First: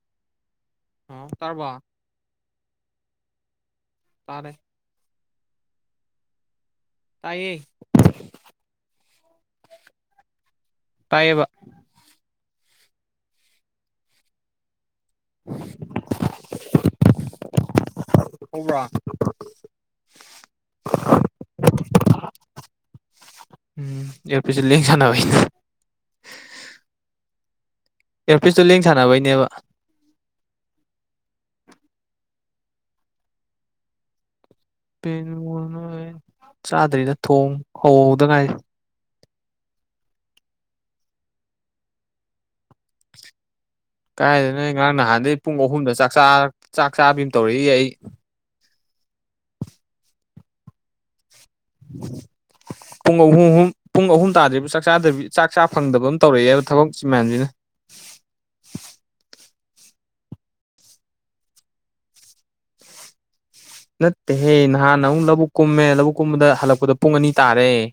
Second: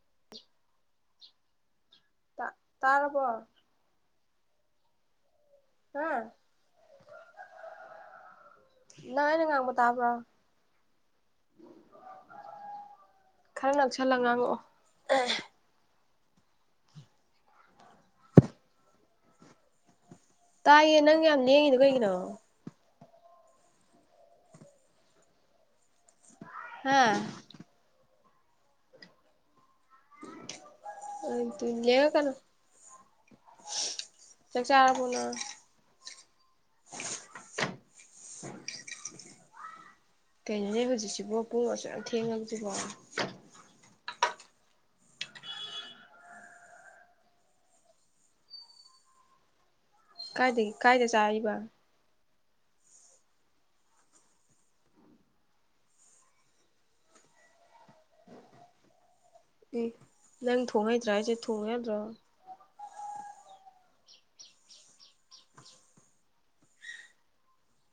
[inaudible] ꯑꯣ ꯇꯔꯔꯕ ꯇ ꯇꯥꯔꯔꯕꯣ ꯇꯥꯔꯦ ꯍꯥꯥ ꯇꯌꯦ ꯅꯅ ꯉꯉꯄꯠꯇꯥꯕ꯭ꯔꯣ ꯇꯥꯏꯌꯦꯕ ꯈꯔ ꯅꯛꯁꯜꯂꯒ ꯉꯥꯡꯉꯛꯑꯣ ꯭ꯔ ꯇꯥꯏꯌꯦ ꯅꯪ ꯌꯥꯝ ꯂꯦꯡꯉꯤꯗꯣ ꯀꯩꯒꯤꯅꯣ ꯎꯝ ꯌꯥꯔ ꯄ ꯂ ꯁꯅꯅ ꯍꯥꯥ ꯑꯦꯔꯄꯤꯁꯇꯣ ꯂꯦꯡ ꯁꯥꯟꯅꯕꯩꯅꯦꯕ ꯑ ꯇꯨ ꯂꯕ ꯀꯅꯥꯣ ꯄꯦꯟꯨ ꯅꯣꯏ ꯆꯥꯗ꯭ꯔꯤꯗ ꯊꯣꯡ ꯍꯧꯧꯗꯉꯥꯏ ꯀꯩꯅꯣꯅꯦ ꯍꯧꯖꯤꯛꯁꯤꯕꯣ ꯄꯨꯔꯛꯁꯨ ꯊꯦꯡꯉꯁꯤꯕꯣ [inaudible] ꯀꯥꯏꯗꯅ ꯉꯔꯥꯡ ꯅꯍꯥꯟꯗꯒꯤꯩ ꯄꯨꯡ ꯑꯍꯨꯝꯗ ꯆꯥꯛ ꯆꯥꯕꯤ ꯑꯃ ꯇꯧꯔꯛꯏ ꯑꯩ ꯀꯥꯏꯗꯒꯤ ꯀꯥꯏꯗ ꯆꯥꯕ [inaudible] ꯄꯨꯡ ꯑꯍꯨꯝ ꯑꯍꯨꯝ ꯄꯨꯡ ꯑꯍꯨꯝ ꯇꯥꯗ꯭ꯔꯤꯕ ꯆꯥꯛ ꯆꯥꯗꯕꯤ ꯆꯥꯛ ꯆꯥ ꯐꯪꯗꯕ ꯑꯃ ꯇꯧꯔꯛꯑꯦꯕ ꯊꯕꯛꯁꯤ ꯃꯌꯥꯝꯁꯤꯅ [inaudible] ꯎꯝ ꯅꯪ ꯊꯣꯡꯉꯩꯗ꯭ꯔꯥ ꯍꯥꯏꯁꯦ ꯊꯣꯡꯉ ꯌꯥꯗ꯭ꯔꯣ ꯅꯠꯇꯦꯍꯦ ꯅꯍꯥꯟ ꯑꯃꯨꯛ ꯂꯧꯕꯨꯛ ꯀꯨꯝꯃꯦ ꯂꯧꯕꯨꯛ ꯀꯨꯝꯕꯗ ꯍꯜꯂꯛꯄꯗ ꯄꯨꯡ ꯑꯅꯤ ꯇꯥꯔꯦ [inaudible]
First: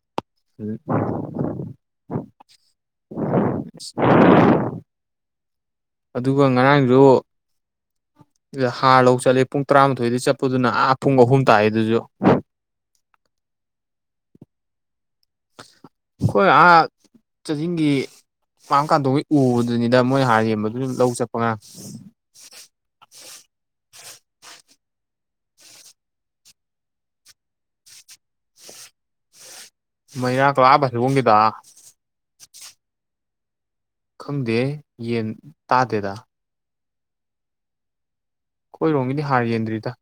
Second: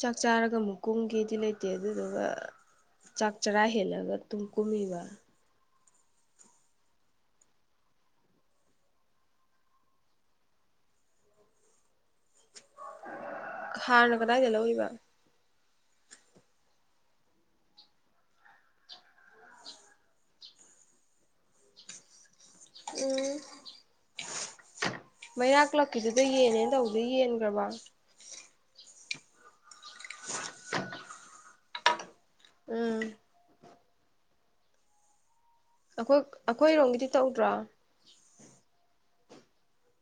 ꯆꯥꯛ ꯆꯥꯔꯒ ꯑꯃꯨꯛ ꯀꯨꯝꯒꯤꯗꯤ ꯂꯩꯇꯦ ꯑꯗꯨꯗꯨꯒ ꯆꯥꯛ ꯆꯔꯥ ꯍꯦꯜꯂꯒ ꯇꯨꯝ ꯀꯨꯝꯃꯤꯕ ꯑꯗꯨꯒ ꯉꯔꯥꯡꯗꯨ ꯗ ꯍꯥꯔ ꯂꯧ ꯆꯠꯂꯦ ꯄꯨꯡ ꯇꯔꯥꯃꯥꯊꯣꯏꯗ ꯆꯠꯄꯗꯨꯅ ꯑꯥ ꯄꯨꯡ ꯑꯍꯨꯝ ꯇꯥꯛꯑꯦ ꯑꯗꯨꯁꯨ ꯍꯥꯔꯅ ꯀꯗꯥꯏꯗ ꯂꯧ ꯑꯣꯏꯕ ꯑꯩꯈꯣꯏ ꯑꯍꯥꯛ ꯆꯗꯤꯤꯡꯒꯤ ꯄꯝꯀꯥꯟꯗꯩ ꯎꯕꯗꯨꯅꯤꯗ ꯃꯣꯏꯅ ꯍꯥꯟꯅ ꯌꯦꯡꯕꯗꯨ ꯑꯗꯨ ꯂꯧ ꯆꯠꯄ ꯉꯥꯡ ꯃꯩꯔꯥꯛꯂꯛꯀꯤꯗꯨꯗ ꯌꯦꯟꯅꯦ ꯇꯧꯗ ꯌꯦꯟꯈ꯭ꯔꯕ ꯃꯅꯥ ꯀ ꯂꯥꯕꯁꯤ ꯍꯣꯡꯒꯗ ꯎꯝ ꯈꯪꯗꯦ ꯌꯦꯟ ꯇꯥꯗꯦꯗ ꯑꯩꯈꯣꯏ ꯑꯩꯈꯣꯏꯔꯣꯝꯒꯤꯗꯤ ꯇꯧꯗ꯭ꯔꯣ ꯣꯡꯗꯤ ꯍꯥꯔꯖꯦꯟꯗꯔꯤꯗ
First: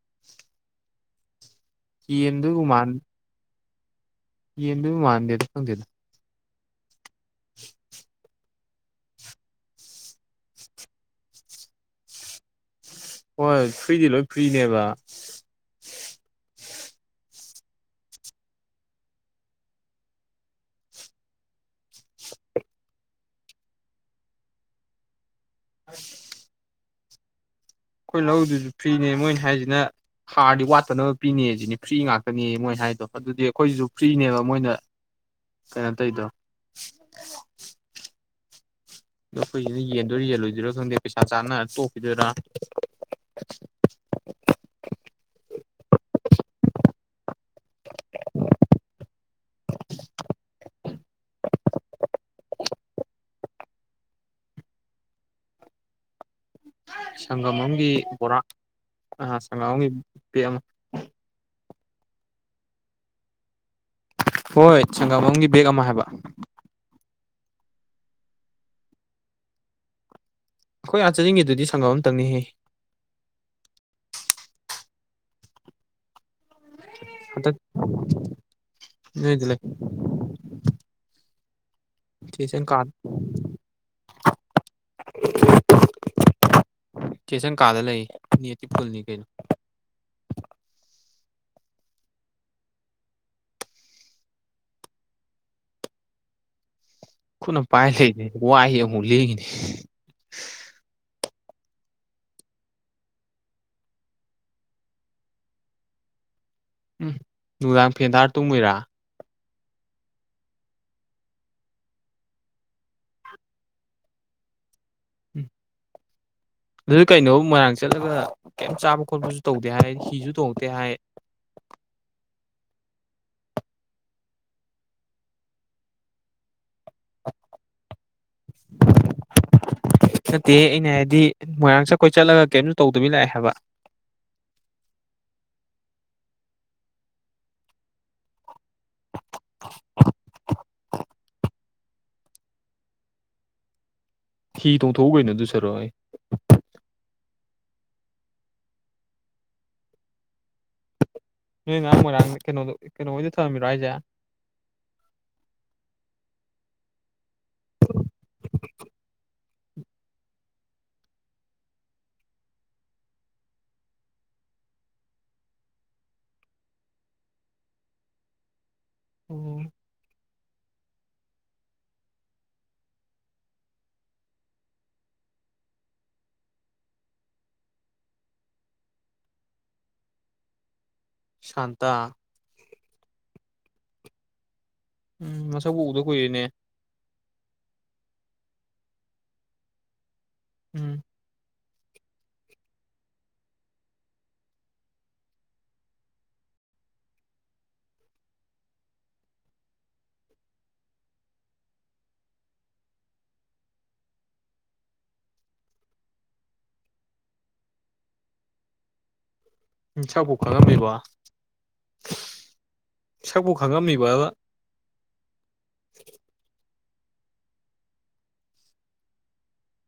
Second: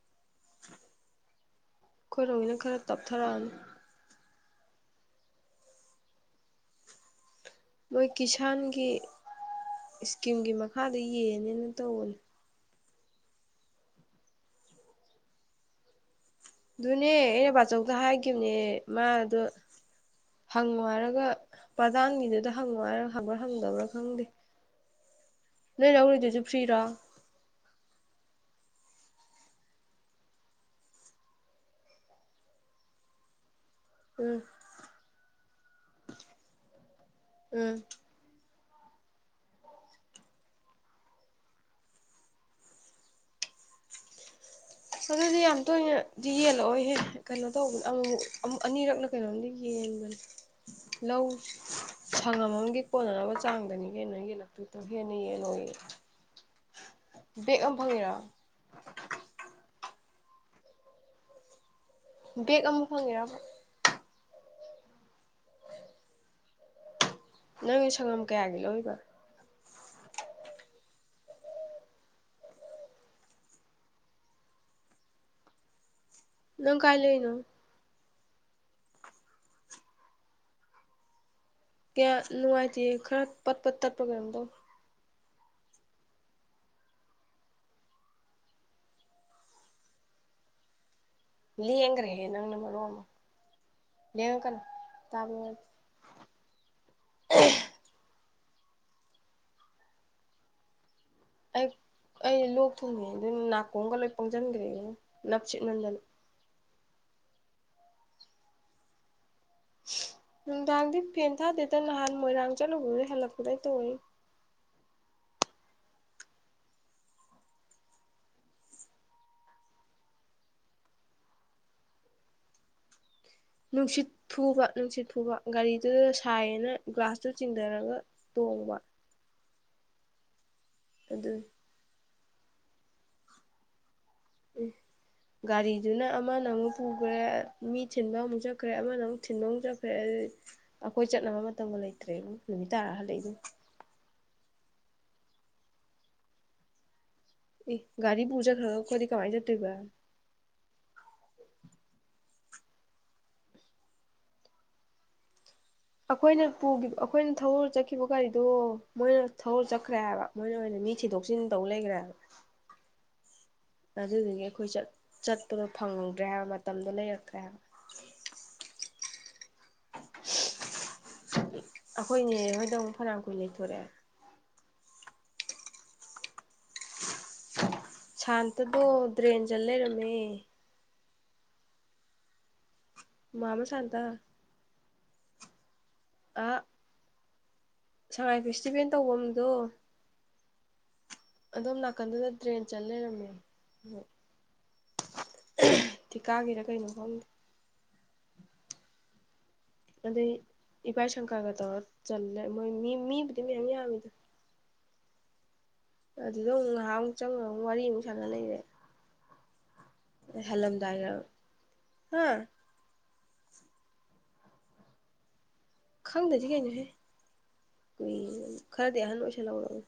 ꯈꯣꯏꯔꯣꯃꯤꯅ ꯈꯔ ꯇꯞꯊꯔꯛꯑꯅꯤ ꯌꯦ ꯑꯗꯨ ꯃꯥꯟꯗꯦꯗ ꯐꯪꯗꯗ ꯃꯣꯏ ꯀꯤꯁꯥꯟ ꯀ ꯏꯁꯀꯤꯝꯒꯤ ꯃꯈꯥꯗ ꯌꯦꯡꯅꯦꯅ ꯇꯧꯕꯅꯦ ꯍꯣꯏ ꯐ꯭ꯔꯤꯗꯤ ꯂꯣꯏ ꯐ꯭ꯔꯤꯅꯦꯕ ꯑꯗꯨꯅꯦ ꯑꯩꯅ ꯕꯥꯆꯧꯗ ꯍꯥꯏꯈꯤꯕꯅꯦ ꯃꯥꯗꯣ ꯍꯪꯉꯣ ꯍꯥꯏꯔꯒ ꯄ꯭ꯔꯗꯥꯥꯟꯅꯤꯗꯨꯗ ꯍꯪꯉꯨ ꯍꯥꯏꯔꯒ ꯍꯪꯕ꯭ꯔꯥ ꯍꯪꯗꯕ꯭ꯔꯥ ꯈꯪꯗꯦ ꯅ ꯅꯧꯔꯤꯗꯁꯨ ꯐ꯭ꯔꯤꯔꯣ ꯑꯩꯈꯣꯏ ꯂꯧꯗꯨꯁꯨ ꯐ꯭ꯔꯤꯅꯦ ꯃꯣꯏꯅꯤ ꯍꯥꯏꯁꯤꯅ ꯍꯥꯔꯗꯤ ꯋꯥꯠꯇꯅꯕ ꯄꯤꯅꯦ ꯁꯤꯅꯤ ꯐ꯭ꯔꯤ ꯉꯥꯛꯇꯅꯦ ꯃꯣꯏ ꯍꯥꯏꯗꯣ ꯑꯗꯨꯗꯤ ꯑꯩꯈꯣꯏꯁꯤꯁꯨ ꯎꯝ ꯐ꯭ꯔꯤꯅꯦꯕ ꯃꯣꯏꯅ ꯀꯩꯅꯣ ꯇꯧꯗꯣ ꯎꯝ ꯑꯗꯣ ꯑꯩꯈꯣꯏꯁꯤꯅ ꯌꯦꯟꯗꯣꯏꯔꯤ ꯌꯦꯜꯂꯣꯏꯗꯣꯏꯔꯣ ꯈꯪꯗꯦ ꯄꯩꯁꯥ ꯆꯥꯅ ꯇꯣꯛꯈꯤꯗꯣꯏꯔꯥ [inaudible] ꯑꯗꯨꯗꯤ ꯌꯥꯝ ꯇꯣꯏꯅꯗꯤ ꯌꯦꯜꯂꯛꯑꯣꯍꯦ ꯀꯩꯅꯣ ꯇꯧꯕ ꯑꯃꯛ ꯑꯃꯨꯛ ꯑꯅꯤꯔꯛꯅ ꯀꯩꯅꯣꯝꯗꯤ ꯌꯦꯡ ꯌꯦꯟꯕꯅꯤ ꯂꯧ ꯁꯪꯉꯝꯃꯝꯒꯤ ꯀꯣꯟꯅꯅꯕ ꯆꯥꯡꯗꯅꯤ ꯀꯩꯅꯣ ꯌꯦꯜꯂꯛꯇꯨ ꯑꯗꯨ ꯐꯤ ꯑꯅꯤ ꯌꯦ ꯅꯅꯨꯡ [inaudible] ꯁꯪꯒꯝ ꯑꯃꯒꯤꯝ ꯕꯣꯔꯥ ꯁꯪꯒꯝ ꯑꯃꯒꯤꯝ ꯄꯦꯛ ꯑꯃ ꯕꯦꯛ ꯑꯃ ꯐꯪꯉꯦꯔꯕ ꯍꯣꯏ ꯁꯪꯒꯥꯝꯕꯝꯒꯤ ꯕꯦꯦꯛ ꯑꯃ ꯍꯥꯏꯕ ꯅꯪꯒꯤ ꯁꯪꯉꯝ ꯀꯌꯥꯒꯤ ꯂꯧꯕ ꯑꯩꯈꯣꯏ ꯑꯥ ꯆꯅꯤꯡꯉꯦꯗꯨꯗꯤ ꯁꯪꯒꯝ ꯑꯃꯇꯪꯅꯤꯍꯦ ꯅꯪ ꯀꯥꯏ ꯂꯩꯔꯤꯅꯣ ꯍꯇ ꯌꯦ ꯀꯌꯥ ꯅꯨꯡꯉꯥꯏꯇ ꯈꯔ ꯄꯠ ꯄꯠ ꯇꯠꯄꯒꯗꯧ ꯑꯦ ꯆꯦꯁꯪ ꯀꯥꯗ ꯂꯩ ꯇꯤ ꯄꯨꯜꯅꯤ ꯀꯩꯅꯣ ꯂꯌꯦꯒ꯭ꯔꯦꯦ ꯅꯪꯅ ꯃꯑꯣꯃ ꯅꯦꯡꯎꯀ ꯇꯥ ꯑꯩꯣꯏꯅ ꯄꯥꯏ ꯂꯩꯅꯤ ꯋꯥꯏ ꯑꯃꯨꯛ ꯂꯩꯅꯤ ꯑꯩ ꯑꯩ ꯂꯣꯛ ꯊꯨꯡꯉꯦ ꯑꯗꯨ ꯅꯥꯀꯣꯡꯒ ꯂꯣꯏ ꯄꯪꯁꯤꯟꯈ꯭ꯔꯦꯅ ꯅꯞꯁꯤꯠ ꯅꯟꯗꯟ ꯎꯝ ꯅꯨꯡꯗꯥꯡ ꯐꯦꯟꯗꯥꯔ ꯇꯣꯡꯉꯣꯏꯔꯥ [inaudible] ꯅꯨꯡꯗꯥꯡꯗꯤ ꯐꯦꯟ ꯊꯥꯗꯦꯗ ꯅꯍꯥꯟ ꯃꯣꯏꯔꯥꯡ ꯆꯠꯂꯨꯕꯩ ꯍꯜꯂꯛꯄꯗꯏ ꯇꯧꯤ ꯑꯗꯨꯗ ꯀꯩꯅꯣ ꯃꯣꯏꯔꯥꯡ ꯆꯠꯂꯒ ꯀꯩꯝ ꯆꯥꯕ ꯈꯣꯠꯄꯁꯨ ꯇꯧꯗꯦ ꯍꯥꯏ ꯍꯤꯁꯨ ꯇꯣꯡꯇꯦ ꯍꯥꯏ [inaudible] ꯅꯨꯡꯁꯤꯠ ꯊꯨꯕ ꯅꯨꯡꯁꯤꯠ ꯊꯨꯕ ꯒꯥꯔꯤꯗꯨꯗ ꯁꯥꯏꯌꯦꯅ ꯒ꯭ꯂꯥꯁꯇꯨ ꯆꯤꯡꯊꯔꯒ ꯇꯣꯡꯕ ꯗ ꯑꯩꯅ ꯍꯥꯏꯗꯤ ꯑꯗꯨ ꯃꯣꯏꯔꯥꯡ ꯆꯠ ꯑꯩꯈꯣꯏ ꯆꯠꯂꯒ ꯀꯦꯞꯁꯨ ꯇꯧꯗꯕꯤ ꯂꯥꯛꯑꯦ ꯍꯥꯏꯕ ꯒꯥꯔꯤꯗꯨꯅ ꯑꯃꯅ ꯑꯃꯨꯛ ꯄꯨꯈ꯭ꯔꯦ ꯃꯤ ꯊꯤꯟꯕ ꯑꯃꯨꯛ ꯆ ꯆꯈ꯭ꯔꯦ ꯑꯃꯗ ꯑꯃꯨꯛ ꯊꯤꯟꯗꯣꯡꯖꯈ꯭ꯔꯦ ꯑꯗꯨ ꯑꯩꯈꯣꯏ ꯆꯠꯅꯕ ꯃꯇꯝ ꯇꯕ ꯂꯩꯇ꯭ꯔꯦ ꯅꯨꯃꯤꯠ ꯇꯥꯔ ꯍꯜꯂꯛꯏꯗ ꯍꯤꯇꯣꯡ ꯊꯣꯛꯎꯒ ꯅ ꯑꯗꯨꯁꯔ ꯑꯦ ꯒꯥꯔꯤ ꯄꯨꯖꯥ ꯀꯗꯤ ꯀꯃ ꯆꯠꯇꯒ ꯅ ꯉꯥꯡ ꯉꯣꯏꯔꯥꯡ ꯀꯩꯅꯣꯗ ꯀꯩꯅꯣꯗꯤ ꯊꯔꯝꯃꯤꯔꯣ ꯍꯥꯏꯁꯦ ꯑꯩꯈꯣꯏꯅ ꯄꯨꯈꯤꯕ ꯑꯩꯈꯣꯏꯅ ꯊꯧꯔ ꯆꯠꯈꯤꯕ ꯒꯥꯔꯤꯗꯣ ꯃꯣꯏꯅ ꯊꯧ ꯆꯠꯈ꯭ꯔꯦ ꯍꯥꯏꯕ ꯃꯣꯏꯅ ꯑꯣꯏꯅ ꯃꯤ ꯊꯤꯗꯣꯛ ꯁꯤꯤꯟꯟꯗꯧ ꯂꯩꯈ꯭ꯔꯦ ꯍꯥꯏꯕ ꯑꯗꯨꯗꯒꯤ ꯑꯩꯈꯣꯏ ꯆꯠꯄꯗꯣ ꯐꯪꯍꯧꯗ꯭ꯔꯦ ꯍꯥꯏꯕ ꯃꯇꯝꯗꯣ ꯂꯩꯔꯛꯇ꯭ꯔꯦ ꯍꯥꯏꯕ ꯑꯣꯝ ꯑꯩꯈꯣꯏꯅꯦ ꯍꯣꯏꯗꯪ ꯑꯃꯨꯛ ꯐꯅꯥ ꯀꯨꯏ ꯂꯩꯊꯣꯔꯛꯑꯦ ꯁꯥꯟꯇꯗꯣ ꯗ꯭ꯔꯦꯟ ꯆ ꯂꯩꯔꯝꯃꯦ ꯁꯥꯟꯇꯥ ꯃꯃꯥ ꯁꯥꯟꯗ ꯎꯝ ꯃꯁꯛꯕꯨ ꯎꯗ ꯀꯨꯏꯔꯤꯅꯦ ꯁꯉꯥꯏ ꯐꯦꯁꯇꯤꯚꯦꯜ ꯇꯧꯕꯗꯣ ꯎꯝ ꯑꯗꯣꯝ ꯅꯥꯀꯟꯗꯨꯗ ꯇ꯭ꯔꯦꯟ ꯆꯠ ꯂꯩꯔꯝꯃꯦ ꯊꯤ ꯀꯥꯒꯦꯔꯥ ꯀꯩꯅꯣ ꯈꯪꯗꯦ ꯑꯗ ꯏꯚꯥꯏ ꯁꯪꯀꯥꯒ ꯇ ꯆꯜꯂꯦꯣꯏ ꯃꯤ ꯃꯤꯗꯤꯕꯗ ꯑꯗꯨꯗ ꯑꯃꯨꯛ ꯉꯥꯏꯍꯥꯛꯃꯨꯛ ꯆꯪꯉꯒ ꯑꯃꯨꯛ ꯋꯥꯔꯤꯃꯨꯛ ꯁꯥꯟꯅ ꯂꯩꯔꯦ ꯏ ꯆꯥꯄꯣꯛ ꯈꯥꯃꯦꯕ ꯍꯜꯂꯝꯗꯥꯏꯗ ꯍꯥ ꯁꯛꯄꯨ ꯈꯪꯉꯝꯃꯤꯕꯗ ꯈꯪꯗꯁꯤ ꯀꯩꯅꯣꯍꯦ ꯀꯨꯏ ꯈꯔꯗꯤ ꯑꯍꯟ ꯑꯣꯏꯁꯜꯍꯧꯔꯎ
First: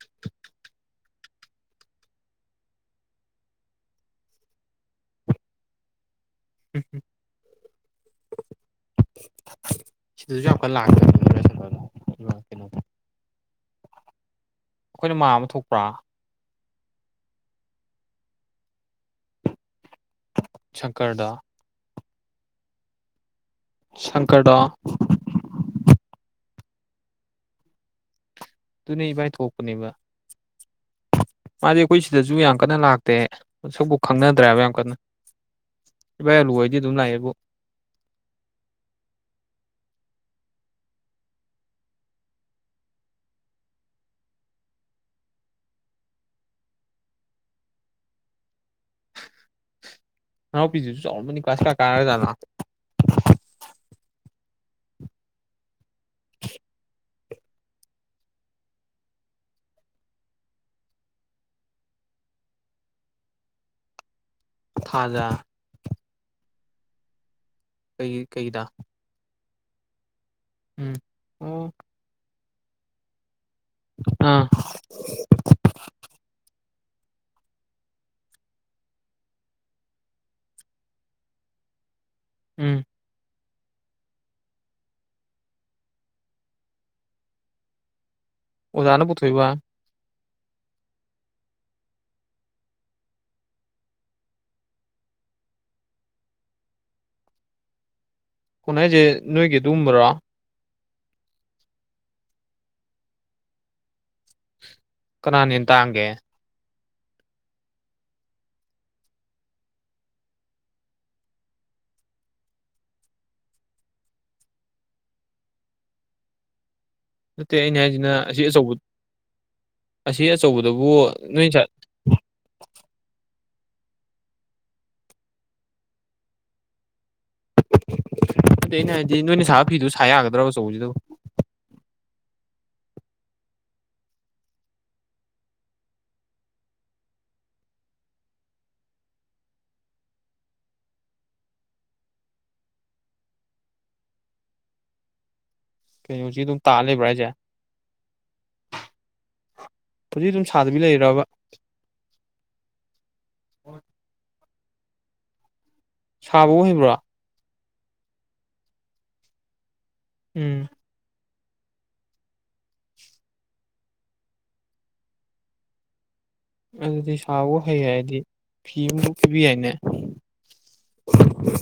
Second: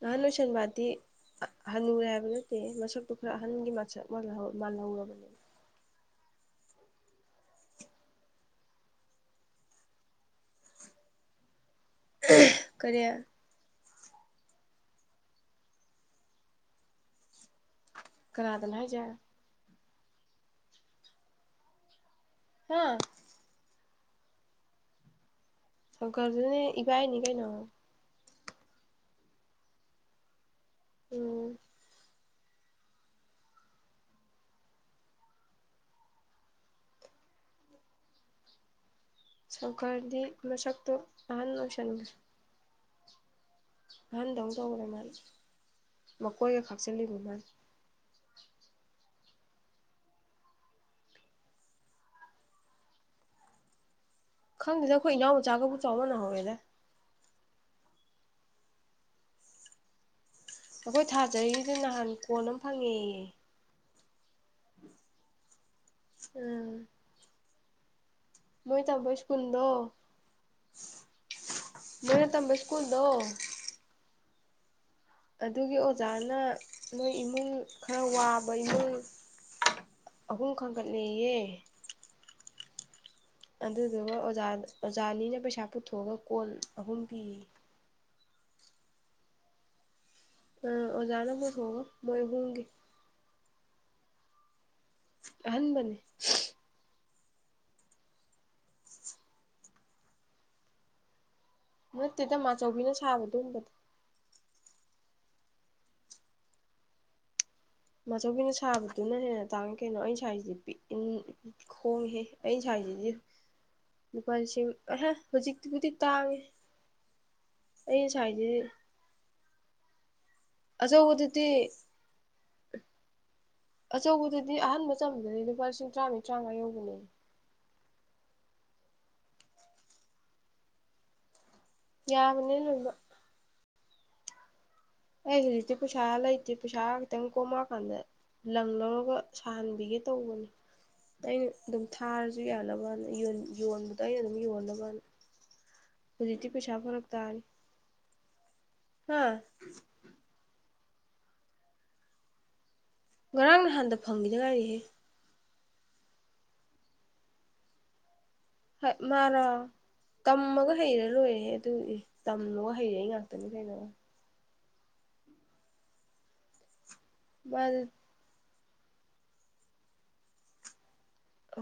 ꯅꯅꯨ ꯆꯟ ꯄꯇ ꯍꯜꯂꯨꯔꯦ ꯍꯥꯏꯕ ꯅꯠꯇꯦ ꯃꯁꯛꯇꯨ ꯈꯔ ꯑꯍꯟꯒꯤ ꯃꯁꯛ ꯃꯥꯜꯍꯧꯔꯕꯅꯦ ꯎꯝ ꯎꯝ ꯁꯤꯗꯁꯨ ꯌꯥꯝꯈ ꯂꯥꯛ ꯀꯔꯤꯦ ꯑꯩꯈꯣꯏꯅ ꯃꯥ ꯑꯃ ꯊꯣꯛꯄ꯭ꯔꯥ ꯀꯥꯗꯅ ꯍꯥꯏꯖ ꯆꯪꯀꯔꯗꯥ ꯍꯥꯥ ꯁꯪꯀꯔꯗꯣ ꯁꯒꯔꯗꯅꯦ ꯏꯕꯥꯏꯅꯤ ꯀꯥꯏꯩꯅꯉ ꯑꯗꯨꯅꯦ ꯏꯕꯥꯏ ꯊꯣꯛꯄꯅꯦꯕ ꯎꯝ ꯃꯥꯗꯤ ꯑꯩꯈꯣꯏ ꯁꯤꯗꯁꯨ ꯌꯥꯝ ꯀꯟꯅ ꯂꯥꯛꯇꯦ ꯃꯁꯛꯄꯥꯎ ꯈꯪꯅꯗ꯭ꯔꯦꯕ ꯌꯥꯝ ꯀꯟꯅ ꯏꯕꯥ ꯑꯂꯨ ꯑꯣꯏꯗꯤ ꯑꯗꯨꯝ ꯂꯥꯛꯌꯦꯦꯕꯨ ꯁꯪꯀꯔꯗꯤ ꯃꯁꯛꯇꯣ ꯑꯍꯟ ꯑꯣꯏꯁꯟꯂꯨꯒꯦ ꯅꯍꯟꯗꯧ ꯇꯈ꯭ꯔꯦ ꯃꯥꯜ ꯃꯀꯣꯏꯒ ꯈꯥꯛꯆꯤꯜꯂꯤꯕ ꯃꯥꯜ ꯑ ꯄꯤꯖꯤꯁꯨ ꯆꯥꯎꯅꯤ ꯀꯥꯁ ꯀꯥꯖꯅ ꯈꯪꯗꯦꯗ ꯑꯩꯈꯣꯏ ꯏꯅꯥꯎ ꯃꯆꯥꯒꯕꯨ ꯆꯥꯎꯕ ꯅꯍꯧꯋꯦꯗ ꯑꯩꯈꯣꯏ ꯊꯥꯖꯔꯤꯁꯤ ꯅꯍꯥꯟ ꯀꯣꯟ ꯑꯃ ꯐꯪꯉꯦꯌꯦ ꯊꯖꯥ ꯎꯝ ꯀꯩ ꯀꯩꯗ ꯀꯟꯗ ꯎꯝ ꯑꯣ ꯇꯝꯕ ꯁ꯭ꯀꯨꯜꯗꯣ ꯑꯥ ꯑꯗꯨꯒꯤ ꯑꯣꯖꯥꯅ ꯅꯣꯏ ꯏꯃꯨꯡ ꯈꯔ ꯋꯥꯕ ꯏꯃꯨꯡ ꯑꯍꯨꯝ ꯈꯥꯡꯒꯠꯂꯌꯦ ꯎꯝ ꯑꯗꯨꯗꯨꯒ ꯑꯣꯖꯥ ꯑꯣꯖꯥꯅꯤꯅ ꯄꯩꯁꯥ ꯄꯨꯊꯣꯛꯑꯒ ꯀꯣꯜ ꯑꯍꯨꯝ ꯄꯤꯌꯦ ꯑꯣꯖꯅ ꯄꯨꯊꯣꯛꯕ ꯑ ꯑꯣꯖꯥꯅꯕꯨ ꯍꯒ ꯃꯣꯏ ꯍꯣꯡꯒꯦ ꯑꯟꯕꯅꯤ ꯀꯣꯟꯥꯏꯖꯦ ꯅꯣꯏ ꯀ ꯑꯗꯨ꯭ꯔꯥ ꯅꯠꯇꯦꯗ ꯑꯆꯧꯕꯤꯅ ꯁꯥꯕꯗꯣꯕꯗ ꯀꯅꯥꯅꯤꯟ ꯇꯥꯡꯒꯦ ꯃꯆꯧꯕꯤꯅ ꯁꯥꯕꯗꯨꯅ ꯍꯦꯟꯅ ꯇꯥꯡꯉ ꯀꯩꯅꯣ ꯑꯩ ꯏꯁꯋꯥꯏꯁꯦ ꯈꯣꯡꯉꯦ ꯑꯩ ꯏꯁ ꯂꯨꯄꯥ ꯂꯤꯁꯤꯡ ꯑꯍ ꯍꯧꯖꯤꯛꯇꯤꯕꯨꯗꯤ ꯇꯥꯡꯉꯦ ꯅꯠꯇꯦ ꯑꯩꯅ ꯍꯥꯏꯁꯤꯅ ꯑꯁꯤ ꯑꯆꯧꯕ ꯁꯤ ꯑꯆꯧꯕꯗꯨꯕꯨ ꯑꯆꯧꯕꯗꯨꯗꯤ ꯅꯣꯏꯁꯠ ꯑꯆꯧꯕꯗꯨꯗꯤ ꯑꯍꯟꯥꯟꯕ ꯆꯝꯕꯗꯗꯤ ꯂꯨꯄꯥ ꯂꯤꯁꯤꯡ ꯇꯔꯥꯃ ꯇꯔꯥꯃꯉꯥ ꯌꯧꯕꯅꯦ ꯑꯗ ꯑꯩꯅ ꯍꯥꯏꯗꯤ ꯅꯣꯏꯅ ꯁꯥꯕ ꯐꯤꯗꯨꯣ ꯁꯥ ꯌꯥꯒꯗ꯭ꯔꯕ ꯑ ꯆꯆꯧꯁꯤꯗ ꯌꯥꯕꯅꯤꯅꯅ ꯑꯩ ꯍꯧꯖꯤꯛꯇꯤ ꯄꯨꯩꯁꯥ ꯂꯩꯇꯦ ꯄꯩꯁꯥꯔ ꯈꯤꯇꯪ ꯀꯣꯝꯃꯛꯀꯥꯟꯗ ꯂꯪ ꯂꯧꯔꯒ ꯁꯥꯍꯟꯕꯤꯒꯦ ꯇꯧꯕꯅꯤ ꯑꯩꯅ ꯑꯗꯨꯝ ꯊꯥꯔꯁꯨ ꯌꯥꯅꯕꯅ ꯌꯣꯟꯕꯗ ꯑꯩꯅ ꯑꯗꯨꯝ ꯌꯣꯟꯅꯕꯅ ꯀꯩꯅꯣꯁꯤ ꯍꯧꯖꯤꯛꯇꯤ ꯑꯗꯨꯝ ꯄꯩꯁꯥ ꯇꯥꯑ ꯐꯔꯛ ꯂꯩꯕ꯭ꯔꯥ ꯍꯥꯏꯁꯦ ꯇꯥꯔꯤ ꯍꯥ ꯍꯧꯖꯤꯛ ꯑꯗꯨꯝ ꯑꯗꯃꯤ ꯂꯩꯔꯕ ꯉꯔꯥꯡ ꯅꯍꯥꯟꯗ ꯐꯪꯈꯤꯗ ꯒꯥꯔꯤꯁꯦ ꯁꯥꯕ ꯑꯣꯏꯍꯟꯕ꯭ꯔꯥ ꯃꯥꯔꯥ ꯎꯝ ꯇꯃꯒ ꯍꯩꯔ ꯂꯣꯏꯦ ꯑꯗꯨ ꯏ ꯇꯝꯂꯣ ꯍꯩꯔ ꯑꯩ ꯉꯥꯛꯇꯅꯤ ꯀꯩꯅꯣ ꯑꯗꯨꯗꯤ ꯁꯥꯕ ꯍꯩ ꯃꯥꯗꯤ ꯍꯥꯏ ꯍꯥꯏꯗꯤ ꯐꯤ ꯑꯃꯕꯨ ꯄꯤꯕꯤ ꯍꯥꯏꯏꯅꯦ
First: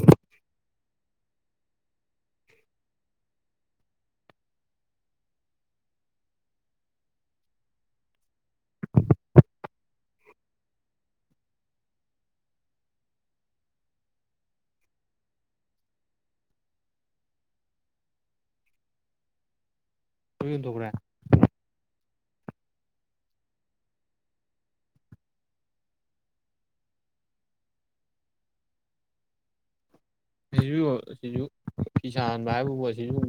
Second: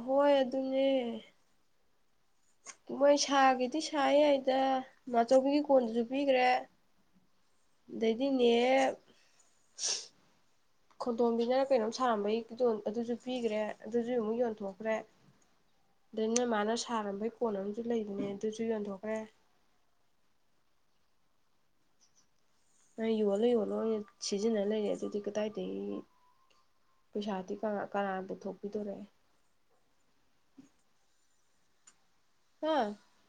ꯍꯣꯏ ꯑꯗꯨ [unintelligible] ꯃꯣꯏ ꯁꯥꯒꯤꯗꯤ ꯁꯥ ꯌꯥꯏꯗ ꯃꯥꯆꯧꯕꯤꯒꯤ ꯀꯣꯟꯗꯨꯁꯨ ꯄꯤꯈ꯭ꯔꯦ ꯗꯩꯗꯤꯅꯦ ꯈꯣꯟꯗꯣꯝꯕꯤꯅ ꯀꯩꯅꯣꯝ ꯁꯥꯝꯕꯩ ꯑꯗꯨꯁꯨ ꯄꯤꯈ꯭ꯔꯦ ꯑꯗꯨꯁꯨ ꯑꯃꯨꯛ ꯌꯣꯟꯊꯣꯛꯈ꯭ꯔꯦ ꯑꯩꯅ ꯃꯥꯅ ꯁꯥꯔꯝꯕꯩ ꯀꯣꯟ ꯑꯃꯁꯨ ꯂꯩꯕꯅꯦ ꯑꯗꯨꯁꯨ ꯌꯣꯟꯊꯣꯛꯈ꯭ꯔꯦ ꯇꯟ ꯇꯈ꯭ꯔꯦ ꯅ ꯌꯣꯜꯂꯣ ꯌꯣꯜꯂꯣꯏ ꯁꯤꯖꯤꯟꯅ ꯂꯩꯔꯦ ꯑꯗꯨꯗꯤ ꯀꯗꯥꯏꯗꯒꯤ ꯄꯩꯁꯥꯗꯤ ꯀꯅꯥ ꯄꯨꯊꯣꯛꯄꯤꯗꯣꯔꯦ ꯁꯤꯁꯨ ꯁꯤꯁꯨ ꯀꯤꯁꯥꯟ ꯍꯥ ꯍꯥꯏꯕꯕꯨ ꯑꯁꯤꯁꯨ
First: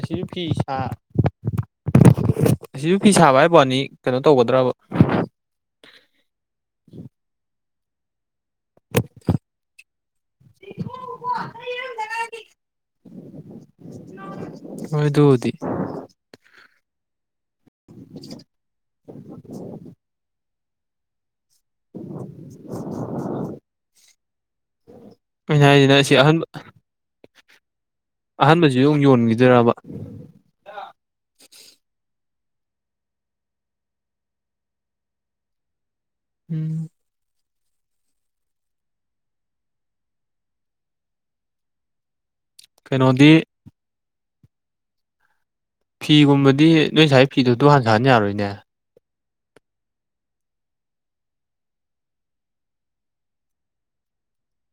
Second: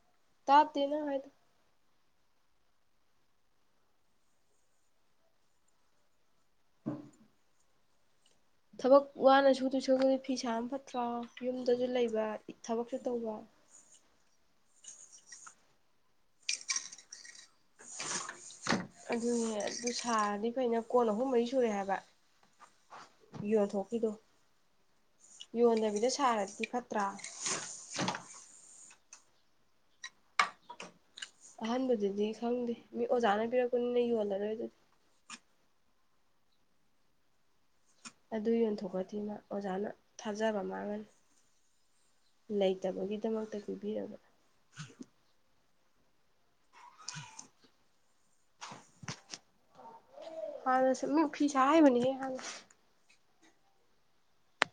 ꯑꯁꯤꯁꯨ ꯐꯤ ꯁꯥ ꯇꯥꯞꯇꯦ ꯅꯪ ꯍꯥꯏꯗꯣ ꯁꯤꯁꯨ ꯐꯤ ꯁꯥꯕ ꯍꯥꯏꯕꯅꯤ ꯀꯩꯅꯣ ꯇꯧꯒꯗ꯭ꯔꯕ ꯎꯝ ꯊꯕꯛ ꯋꯥꯅ ꯁꯨꯗꯣꯏ ꯁꯨꯗꯗꯤ ꯐꯤꯁꯥ ꯑꯃ ꯐꯠꯇ꯭ꯔꯥ ꯌꯨꯝꯗꯁꯨ ꯂꯩꯕ ꯊꯕꯛꯁꯨ ꯇꯧꯕ ꯍꯣꯏꯗ ꯍꯧꯗꯤ ꯑꯗꯨꯅꯦ ꯑꯗꯨ ꯁꯥꯔꯗꯤ ꯐꯩꯅ ꯀꯣꯟ ꯑꯍꯨꯝ ꯃꯔꯤ ꯁꯨꯔꯦ ꯍꯥꯏꯕ ꯌꯣꯟꯊꯣꯛꯈꯤꯗꯣ ꯑꯩꯅ ꯍꯥꯏꯁꯤꯅ ꯌꯣꯟꯗꯕꯤꯗ ꯑꯁꯤ ꯑꯍꯟꯕ ꯁꯥꯔꯗꯤ ꯐꯠꯇ꯭ꯔꯥ ꯌꯦ ꯌꯨꯝ ꯌꯣꯟꯈꯤꯗꯕ ꯑꯍꯥꯟꯕꯗꯨꯗꯤ ꯈꯪꯗꯦ ꯃꯤ ꯑꯣꯖꯥꯅ ꯄꯤꯔꯛꯄꯅꯤꯅ ꯌꯣꯜꯂꯔꯣꯏ ꯑꯗꯨꯗꯤ ꯎꯝ ꯑꯗꯨ ꯌꯣꯟꯊꯣꯛꯀꯗꯤꯣꯏꯃ ꯑꯣꯖꯥꯅ ꯊꯥꯖꯕ ꯃꯥꯡꯒꯅꯤ ꯀꯩꯅꯣꯗꯤ ꯂꯩꯇꯕꯒꯤꯗꯃꯛꯇ ꯄꯤꯕꯤꯔꯕꯥ ꯐꯤꯒꯨꯝꯕꯗꯤ ꯅꯣꯏ ꯉꯁꯥꯏ ꯐꯤꯗꯨ ꯑꯗꯨ ꯍꯥꯟꯖꯍꯟ ꯌꯥꯔꯣꯏꯅꯦ ꯍꯗ ꯁꯃꯤ ꯑꯣꯤ ꯆꯥꯦꯕꯅꯤ ꯍꯅ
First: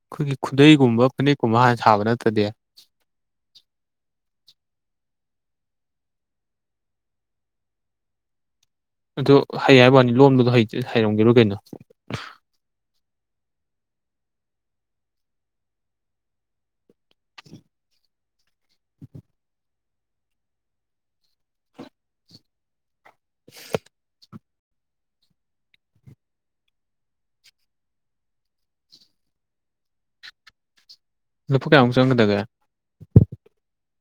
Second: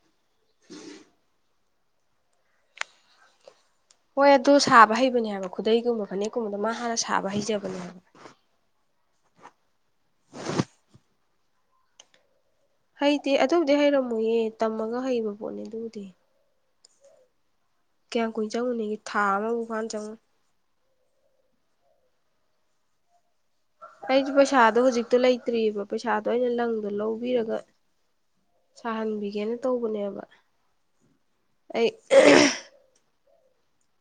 ꯑꯩꯈꯣꯏꯒꯤ ꯈꯨꯗꯩꯒꯨꯝꯕ ꯈꯨꯅꯦꯛꯀꯨꯝꯕ ꯍꯥꯟꯅ ꯁꯥꯕ ꯅꯠꯇꯗꯦ ꯍꯣꯏ ꯑꯗꯨ ꯁꯥꯕ ꯍꯩꯕꯅꯦ ꯍꯥꯏꯕ ꯈꯨꯗꯩꯒꯨꯝꯕ ꯐꯅꯦꯛꯀꯨꯝꯕꯗ ꯃꯥ ꯍꯥꯟꯅ ꯁꯥꯕ ꯍꯩꯖꯕꯅꯦ ꯍꯥꯏꯕ ꯑꯗꯨ ꯍꯩ ꯍꯥꯏ ꯋꯥꯅꯤ ꯂꯣꯝꯕꯗꯣ ꯍꯩꯔꯝꯒꯦꯔꯣ ꯀꯩꯅꯣ ꯍꯩꯇ ꯑꯗꯨꯕꯨꯗꯤ ꯍꯩꯔꯝꯃꯣꯌꯦ ꯇꯝꯃꯒ ꯍꯩꯕ ꯄꯣꯠꯅꯤ ꯑꯗꯨꯕꯨꯗꯤ [inaudible] ꯀꯌꯥꯝ ꯀꯨꯏꯅ ꯆꯪꯉꯨꯅꯤꯒꯤ ꯊꯥ ꯑꯃꯐꯥꯎ ꯐꯥꯟ ꯆꯪꯉꯨ ꯑꯩꯁꯨ ꯄꯩꯁꯥꯗꯣ ꯍꯧꯖꯤꯛꯇꯣ ꯂꯩꯇ꯭ꯑꯕ ꯄꯩꯁꯥꯗꯣ ꯑꯩꯅ ꯂꯪꯗ ꯂꯧꯕꯤꯔꯒ ꯁꯥꯍꯟꯕꯤꯒꯦꯅ ꯇꯧꯕꯅꯦꯕ ꯂ ꯄꯨ ꯀꯌꯥ ꯑꯩ ꯑꯃꯨꯛ ꯆꯪꯉꯗꯒ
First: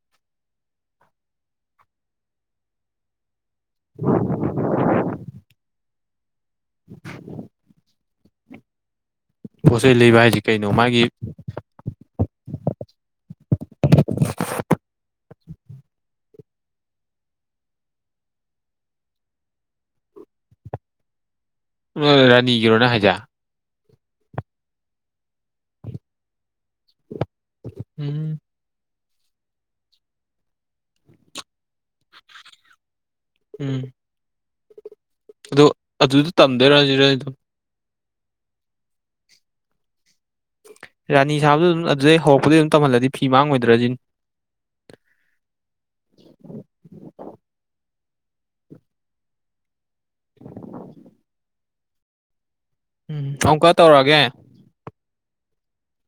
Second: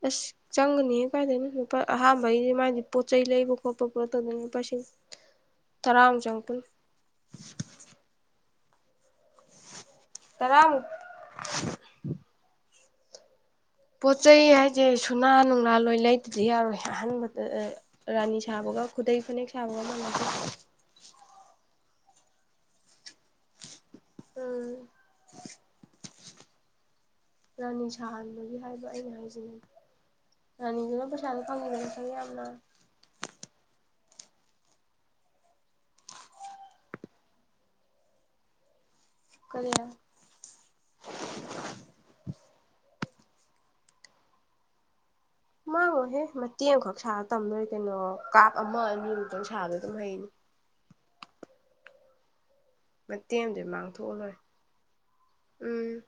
ꯑꯁ ꯆꯪꯒꯅꯤ ꯀꯥꯏꯗꯅ ꯑꯍꯥꯟꯕꯩꯗꯤ ꯃꯥꯗꯤ ꯄꯣꯠ ꯆꯩ ꯂꯩꯕ ꯈꯣꯠꯄ ꯈꯣꯠꯇꯗꯄꯥꯁꯤ ꯇꯔꯥ ꯑꯃꯨ ꯆꯪꯄ ꯁ ꯂꯩꯕ ꯍꯥꯏꯁꯤ ꯀꯩꯅꯣ ꯇꯔꯥꯃꯨꯛ ꯃꯥꯒꯤ ꯄꯣꯠ ꯆꯩꯩ ꯍꯥꯏꯁꯦ ꯁꯨꯅꯥ ꯅꯨꯡꯂꯥ ꯂꯣꯏ ꯂꯩꯇ꯭ꯔꯗꯤ ꯌꯥꯔꯣꯏ ꯑꯍꯥꯟꯕꯗ ꯔꯥꯅꯤ ꯁꯥꯕ ꯈꯨꯨꯗ ꯐ ꯁꯒꯣ ꯃ ꯔꯥꯅꯤꯒꯤꯔꯣꯅ ꯍꯥꯏꯖ ꯎꯝ ꯔꯥꯅꯤ ꯎꯝ ꯁꯍꯥꯟꯕꯒꯤ ꯍꯥꯏꯕ ꯑꯩꯅ ꯌꯥꯅꯤꯗꯨꯅ ꯄꯩꯁꯥꯅ ꯐꯪꯉꯔꯁꯪꯦ ꯌꯥꯝꯅ ꯎꯝ ꯑꯗꯣ ꯑꯗꯨꯗꯣ ꯇꯝꯗꯣꯏꯔꯥꯁꯤꯔ ꯑꯗꯨꯝ ꯀꯔꯤ ꯔꯥꯅꯤ ꯁꯥꯕꯗ ꯑꯗꯨꯝ ꯑꯗꯨꯗꯩ ꯍꯧꯔꯛꯄꯗꯒꯤꯩ ꯑꯗꯨꯝ ꯇꯝꯍꯜꯂꯗꯤ ꯐꯤ ꯃꯥꯡꯉꯣꯏꯗ꯭ꯔꯁꯤꯅꯤ ꯃꯥꯡꯉꯣꯍꯦ ꯃꯇꯦꯡ ꯑꯃꯈꯛ ꯁꯥꯕ ꯇꯝꯗꯣꯏ ꯀꯩꯅꯣ ꯀꯥꯞ ꯑꯃ ꯑꯅꯤꯃꯨꯛꯇꯪ ꯁꯥꯕ [unintelligible] ꯎꯝ ꯃꯇꯦꯛ ꯑꯃꯗꯤ ꯑꯃꯨꯀ ꯃꯥꯡꯊꯣꯛꯑ ꯇꯧꯔꯛꯑꯒꯦ ꯂꯣꯏꯔꯦ ꯎꯝ